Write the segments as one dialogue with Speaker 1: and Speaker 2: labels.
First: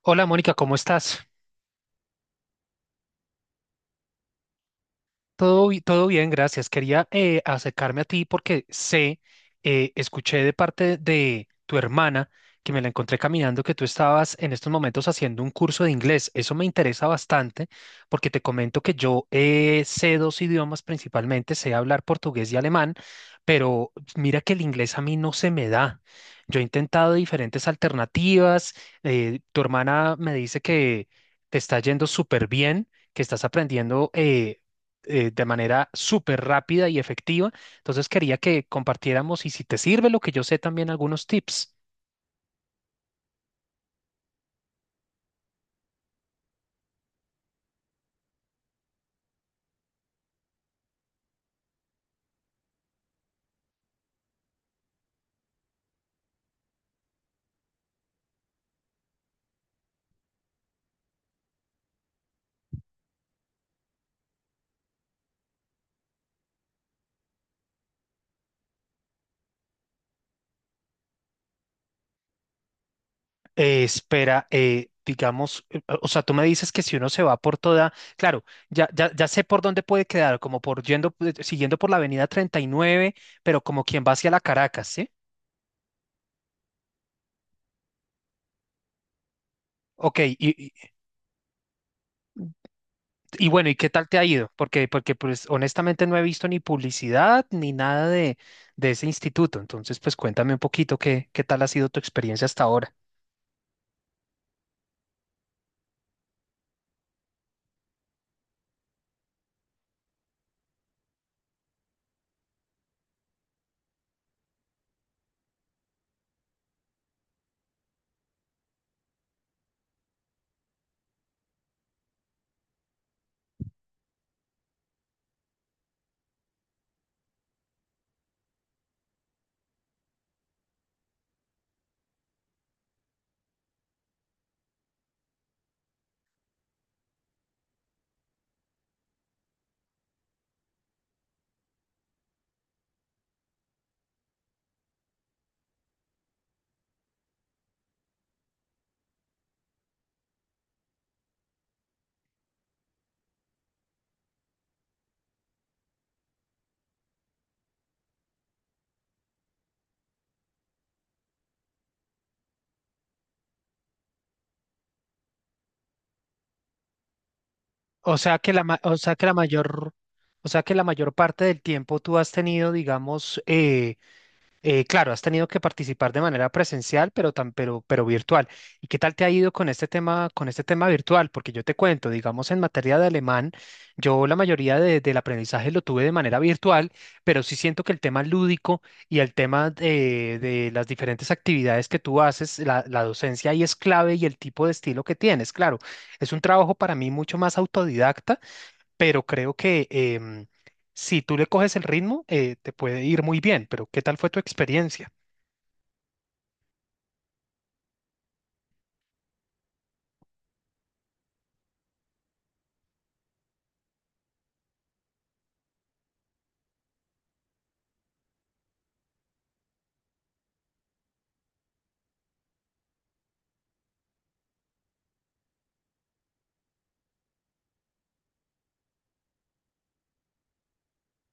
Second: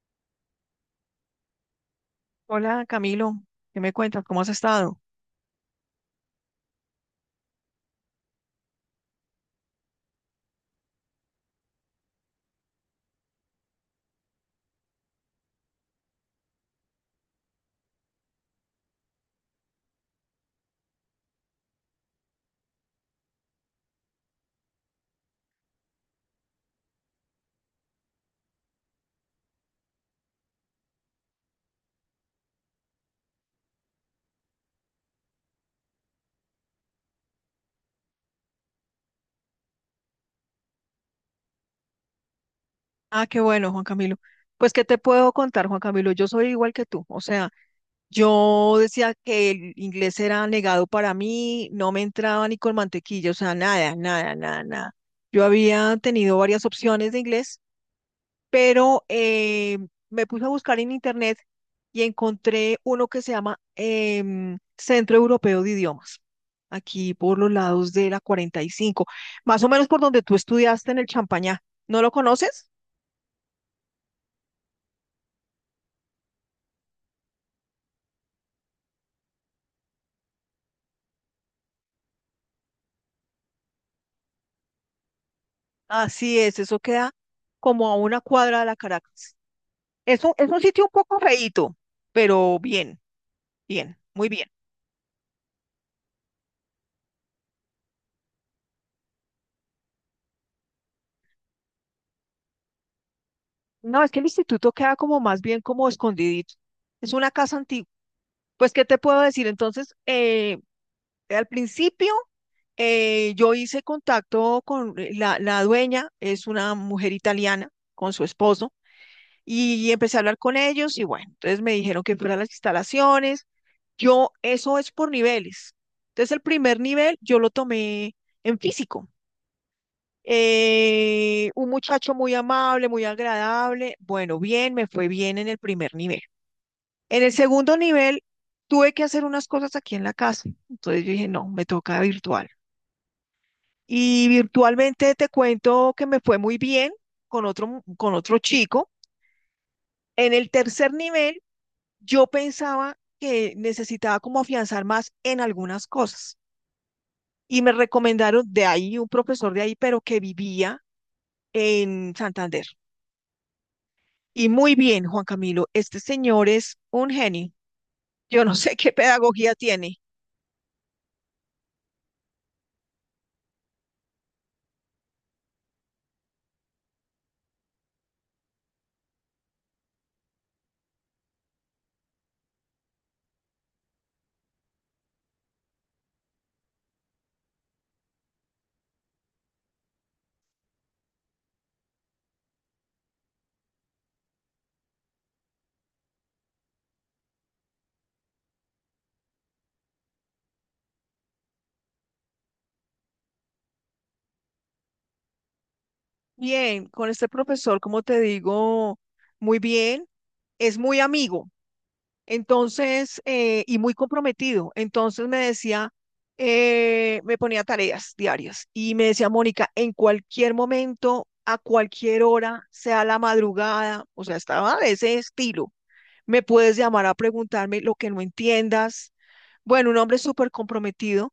Speaker 1: Hola Mónica, ¿cómo estás?
Speaker 2: Hola Camilo, ¿qué me cuentas? ¿Cómo has estado?
Speaker 1: Todo bien, gracias. Quería acercarme a ti porque escuché de parte de tu hermana que me la encontré caminando que tú estabas en estos momentos haciendo un curso de inglés. Eso me interesa bastante porque te comento que yo sé dos idiomas principalmente, sé hablar portugués y alemán, pero mira que el inglés a mí no se me da. Yo he intentado diferentes alternativas. Tu hermana me dice que te está yendo súper bien, que estás aprendiendo de manera súper rápida y efectiva. Entonces quería que compartiéramos y si te sirve lo que yo sé también algunos tips.
Speaker 2: Ah, qué bueno, Juan Camilo. Pues, ¿qué te puedo contar, Juan Camilo? Yo soy igual que tú. O sea, yo decía que el inglés era negado para mí, no me entraba ni con mantequilla, o sea, nada, nada, nada, nada. Yo había tenido varias opciones de inglés pero me puse a buscar en internet y encontré uno que se llama Centro Europeo de Idiomas, aquí por los lados de la 45, más o menos por donde tú estudiaste en el Champañá. ¿No lo conoces?
Speaker 1: Espera, digamos, o sea, tú me dices que si uno se va por toda, claro, ya, ya, ya sé por dónde puede quedar, como por yendo, siguiendo por la avenida 39, pero como quien va hacia la Caracas, ¿sí?
Speaker 2: Así es, eso queda como a una cuadra de la Caracas.
Speaker 1: Ok,
Speaker 2: Es un, es un sitio un poco feíto, pero bien,
Speaker 1: y bueno, ¿y qué
Speaker 2: bien,
Speaker 1: tal te ha
Speaker 2: muy bien.
Speaker 1: ido? Porque pues honestamente no he visto ni publicidad ni nada de, de ese instituto. Entonces, pues cuéntame un poquito qué tal ha sido tu experiencia hasta ahora.
Speaker 2: No, es que el instituto queda como más bien como escondidito. Es una casa antigua. Pues, ¿qué te puedo decir? Entonces, al principio yo hice contacto con la dueña, es una mujer italiana con su esposo, y empecé a hablar con ellos y bueno, entonces me dijeron que fuera a las instalaciones. Yo, eso es por niveles. Entonces el primer nivel yo lo tomé en físico. Un muchacho muy amable, muy agradable. Bueno, bien, me fue bien en el primer nivel. En el segundo nivel tuve que hacer unas cosas aquí en la casa. Entonces yo dije, no, me toca virtual. Y virtualmente te cuento que me fue muy bien con otro, con otro chico. En el tercer nivel, yo pensaba que necesitaba como afianzar más en algunas cosas. Y me recomendaron de ahí un profesor de ahí, pero que vivía en Santander. Y muy bien, Juan Camilo, este señor es un genio.
Speaker 1: O sea
Speaker 2: Yo
Speaker 1: que
Speaker 2: no
Speaker 1: la,
Speaker 2: sé
Speaker 1: ma-
Speaker 2: qué
Speaker 1: o sea que la
Speaker 2: pedagogía
Speaker 1: mayor,
Speaker 2: tiene.
Speaker 1: O sea que la mayor parte del tiempo tú has tenido, digamos, claro, has tenido que participar de manera presencial, pero virtual. ¿Y qué tal te ha ido con este tema virtual? Porque yo te cuento, digamos, en materia de alemán, yo la mayoría del aprendizaje lo tuve de manera virtual, pero sí siento que el tema lúdico y el tema de las diferentes actividades que tú haces, la docencia ahí es clave y el tipo de estilo que tienes. Claro, es un trabajo para mí mucho más autodidacta, pero creo que si tú le coges el ritmo, te puede ir muy bien, pero ¿qué tal fue tu experiencia?
Speaker 2: Bien, con este profesor, como te digo, muy bien. Es muy amigo. Entonces, y muy comprometido. Entonces me decía, me ponía tareas diarias y me decía, Mónica, en cualquier momento, a cualquier hora, sea la madrugada, o sea, estaba de ese estilo. Me puedes llamar a preguntarme lo que no entiendas. Bueno, un hombre súper comprometido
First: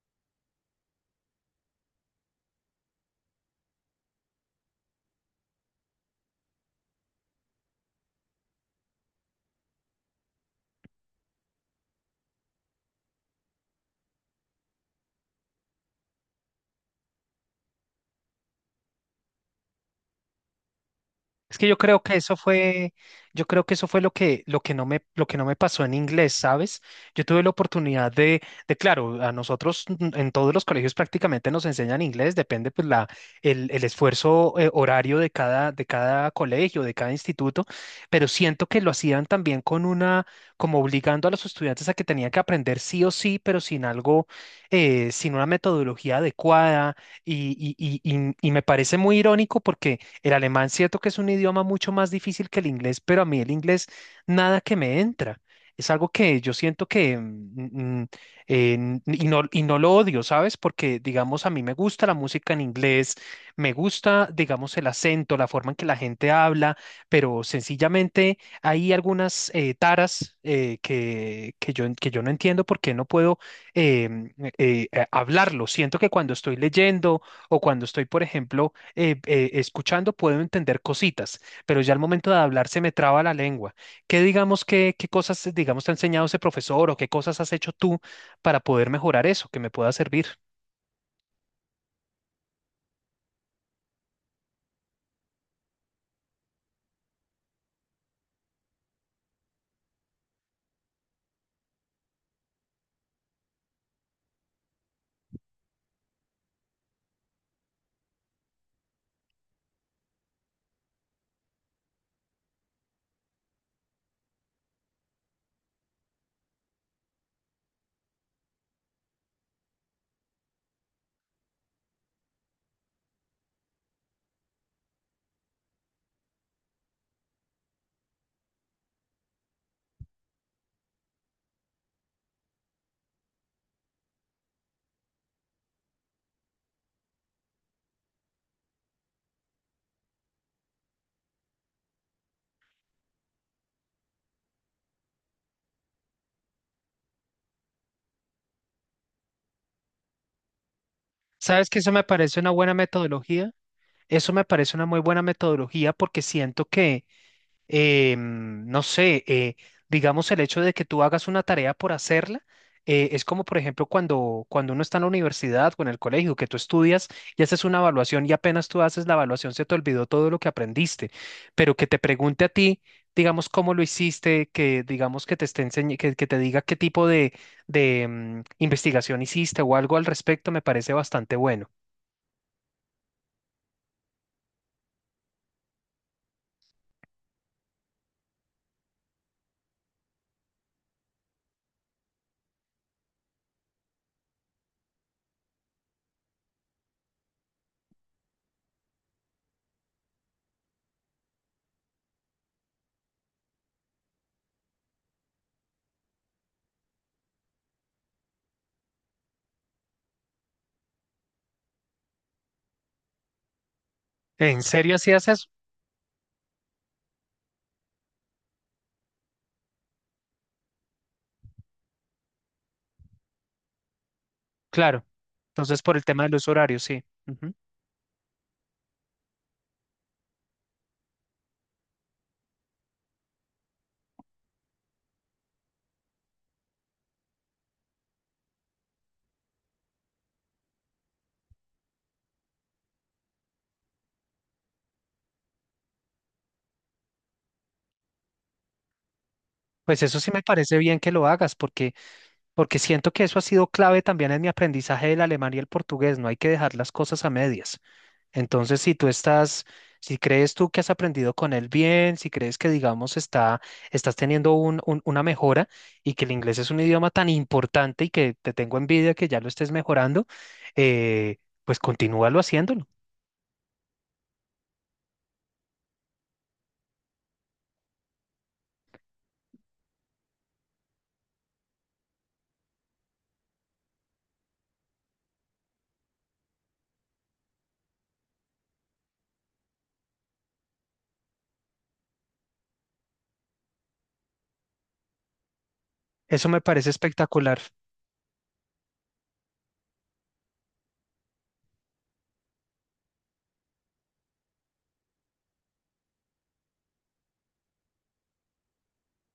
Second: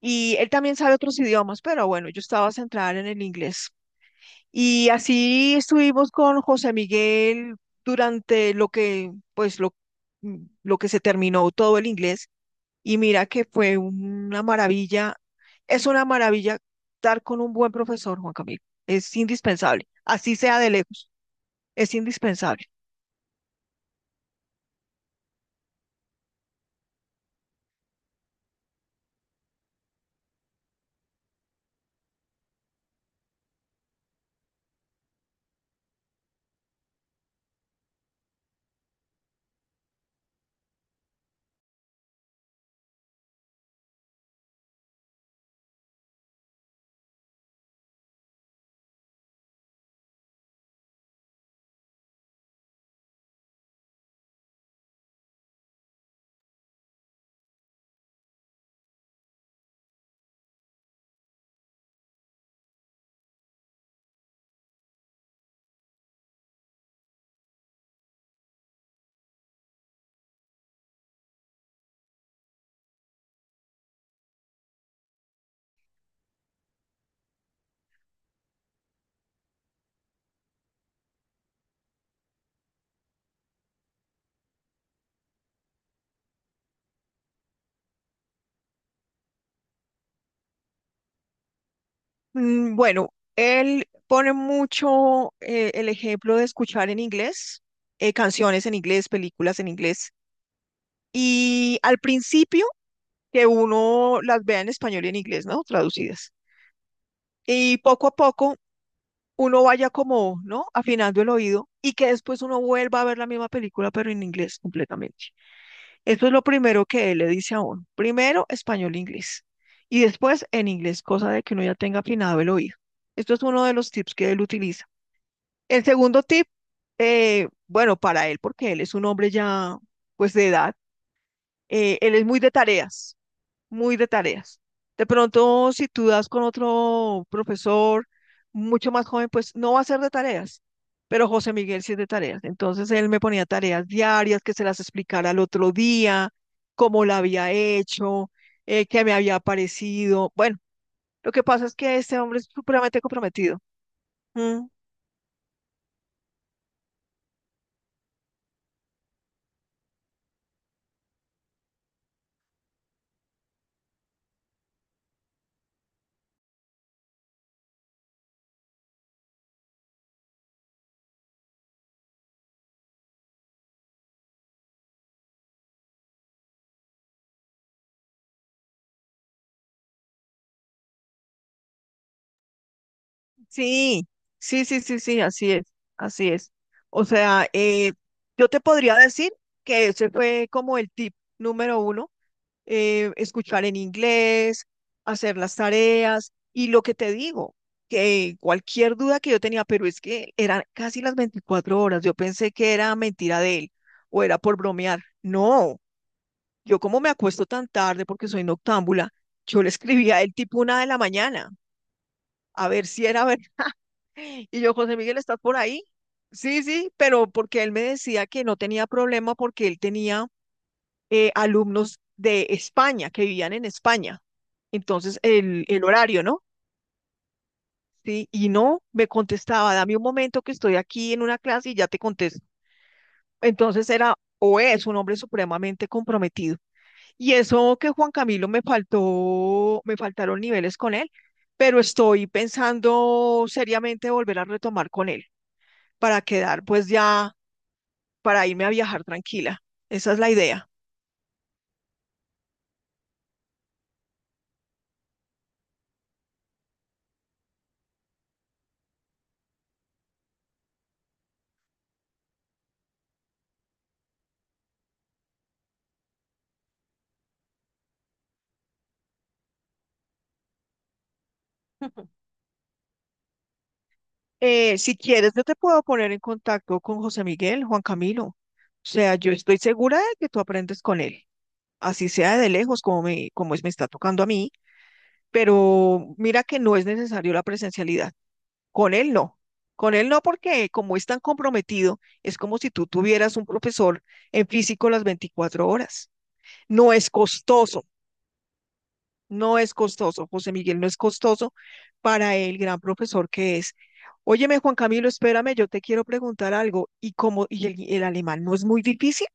Speaker 2: y él también sabe otros idiomas, pero bueno, yo estaba centrada en el inglés. Y así estuvimos con José Miguel durante lo que, pues, lo, mm, lo que se terminó todo el inglés. Y mira que fue una maravilla, es una maravilla estar con un buen profesor, Juan Camilo. Es indispensable, así sea de lejos,
Speaker 1: Es que yo
Speaker 2: es
Speaker 1: creo que eso
Speaker 2: indispensable.
Speaker 1: fue, Yo creo que eso fue lo que, lo que no me pasó en inglés, ¿sabes? Yo tuve la oportunidad claro, a nosotros mm, en todos los colegios prácticamente nos enseñan inglés, depende pues el esfuerzo horario de cada colegio, de cada instituto, pero siento que lo hacían también con una, como obligando a los estudiantes a que tenían que aprender sí o sí, pero sin algo, sin una metodología adecuada, y me parece muy irónico porque el alemán, cierto que es un idioma mucho más difícil que el inglés, pero a mí el inglés nada que me entra. Es algo que yo siento que, y no lo odio, ¿sabes? Porque, digamos, a mí me gusta la música en inglés, me gusta, digamos, el acento, la forma en que la gente habla, pero sencillamente hay algunas taras que yo no entiendo por qué no puedo em, hablarlo. Siento que cuando estoy leyendo o cuando estoy, por ejemplo, escuchando puedo entender cositas, pero ya al momento de hablar se me traba la lengua. Qué cosas, digamos, te ha enseñado ese profesor o qué cosas has hecho tú para poder mejorar eso, que me pueda servir?
Speaker 2: Mm. Bueno, él pone mucho el ejemplo de escuchar en inglés, canciones en inglés, películas en inglés. Y al principio que uno las vea en español y en inglés, ¿no? Traducidas. Y poco a poco uno vaya como, ¿no? Afinando el oído y que después uno vuelva a ver la misma película, pero en inglés completamente. Eso es lo primero que él le dice a uno. Primero español e inglés. Y después en inglés, cosa de que uno ya tenga afinado el oído. Esto es uno de los tips que él utiliza. El segundo tip, bueno, para él, porque él es un hombre ya, pues de edad, él es muy de tareas. Muy de tareas. De pronto, si tú das con otro profesor mucho más joven, pues no va a ser de tareas, pero José Miguel sí es de tareas. Entonces él me ponía tareas diarias que se las explicara al otro día, cómo la había hecho, qué me había parecido. Bueno, lo que pasa
Speaker 1: ¿Sabes
Speaker 2: es
Speaker 1: que eso
Speaker 2: que
Speaker 1: me
Speaker 2: este
Speaker 1: parece
Speaker 2: hombre es
Speaker 1: una buena
Speaker 2: supremamente
Speaker 1: metodología?
Speaker 2: comprometido.
Speaker 1: Eso me
Speaker 2: Mm,
Speaker 1: parece una muy buena metodología porque siento que no sé, digamos el hecho de que tú hagas una tarea por hacerla, es como por ejemplo cuando uno está en la universidad o en el colegio, que tú estudias y haces una evaluación y apenas tú haces la evaluación se te olvidó todo lo que aprendiste, pero que te pregunte a ti, digamos, cómo lo hiciste, que digamos que te esté enseñ- que te diga qué tipo de investigación hiciste o algo al respecto, me parece bastante bueno.
Speaker 2: sí, sí, sí, sí, sí, así es, así es. O sea, yo te podría decir que ese fue como el tip número uno, escuchar en inglés, hacer las tareas y lo que te digo, que cualquier duda que yo tenía, pero es que eran casi las 24 horas, yo pensé que era mentira de él o era por bromear. No, yo como me acuesto tan tarde porque soy noctámbula, yo le escribía a él tipo una de la mañana, a ver si era ver. Y
Speaker 1: ¿En
Speaker 2: yo,
Speaker 1: serio
Speaker 2: José
Speaker 1: así
Speaker 2: Miguel, ¿estás
Speaker 1: haces?
Speaker 2: por ahí? Sí, sí, pero porque él me decía que no tenía problema porque él tenía alumnos de España, que vivían en España.
Speaker 1: Claro.
Speaker 2: Entonces, el,
Speaker 1: Entonces,
Speaker 2: el
Speaker 1: por el tema
Speaker 2: horario,
Speaker 1: de
Speaker 2: ¿no?
Speaker 1: los horarios, sí.
Speaker 2: Sí, y no me contestaba, dame un momento que estoy aquí en una clase y ya te contesto. Entonces era o es un hombre supremamente comprometido. Y eso que Juan Camilo me faltaron niveles con él, pero estoy pensando seriamente volver a retomar con él para quedar pues ya, para irme a viajar tranquila.
Speaker 1: Pues
Speaker 2: Esa
Speaker 1: eso
Speaker 2: es la
Speaker 1: sí me
Speaker 2: idea.
Speaker 1: parece bien que lo hagas, porque, porque siento que eso ha sido clave también en mi aprendizaje del alemán y el portugués. No hay que dejar las cosas a medias. Entonces, si crees tú que has aprendido con él bien, si crees que, digamos, está, estás teniendo una mejora y que el inglés es un idioma tan importante y que te tengo envidia que ya lo estés mejorando, pues continúalo haciéndolo.
Speaker 2: Si quieres, yo te puedo poner en contacto con José Miguel, Juan Camilo. O sea, yo estoy segura de que tú aprendes con él, así sea de lejos como es, me está tocando a mí, pero mira que no es necesario la presencialidad. Con él no. Con él no porque como es tan comprometido, es como si tú tuvieras un profesor en físico las 24 horas.
Speaker 1: Eso me parece
Speaker 2: No es
Speaker 1: espectacular.
Speaker 2: costoso. No es costoso, José Miguel, no es costoso para el gran profesor que es. Óyeme, Juan Camilo, espérame, yo te quiero preguntar algo. ¿Y cómo, y el alemán no es muy difícil?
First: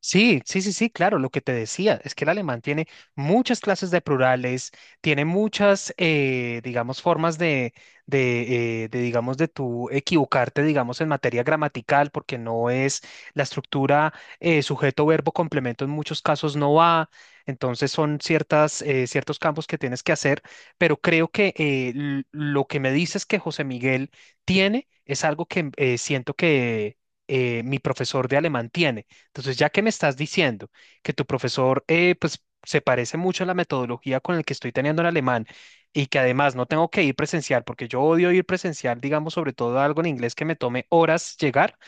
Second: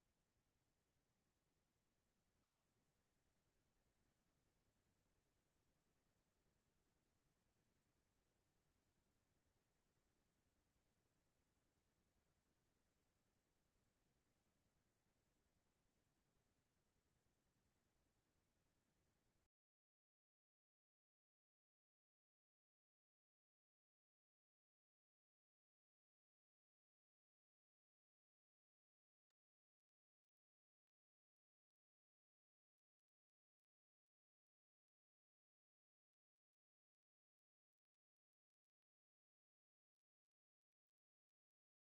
Speaker 1: Sí, sí, sí, sí, claro, lo que te decía es que el alemán tiene muchas clases de plurales, tiene muchas, digamos, formas de, digamos, de tú equivocarte, digamos, en materia gramatical, porque no es la estructura sujeto, verbo, complemento, en muchos casos no va, entonces son ciertas, ciertos campos que tienes que hacer, pero creo que lo que me dices que José Miguel tiene es algo que siento que mi profesor de alemán tiene, entonces, ya que me estás diciendo que tu profesor, pues, se parece mucho a la metodología con la que estoy teniendo el alemán, y que además no tengo que ir presencial, porque yo odio ir presencial, digamos, sobre todo algo en inglés que me tome horas llegar,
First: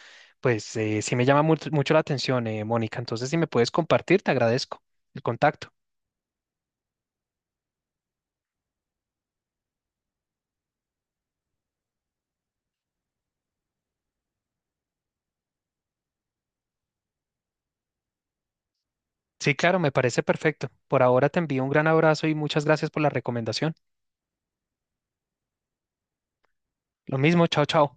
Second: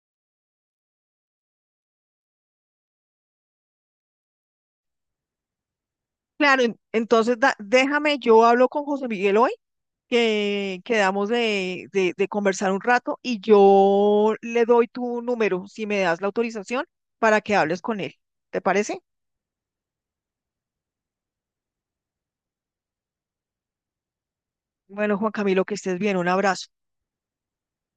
Speaker 1: pues sí me llama mucho la atención, Mónica. Entonces, si me puedes compartir, te agradezco el contacto.
Speaker 2: Claro, déjame, yo hablo con José Miguel hoy, que quedamos de conversar un rato y yo le doy tu número, si me das la autorización, para que hables con él. ¿Te parece?
Speaker 1: Sí, claro, me parece perfecto. Por ahora te envío un gran abrazo y muchas gracias por la recomendación.
Speaker 2: Bueno, Juan Camilo, que estés bien, un abrazo.
Speaker 1: Lo mismo, chao, chao.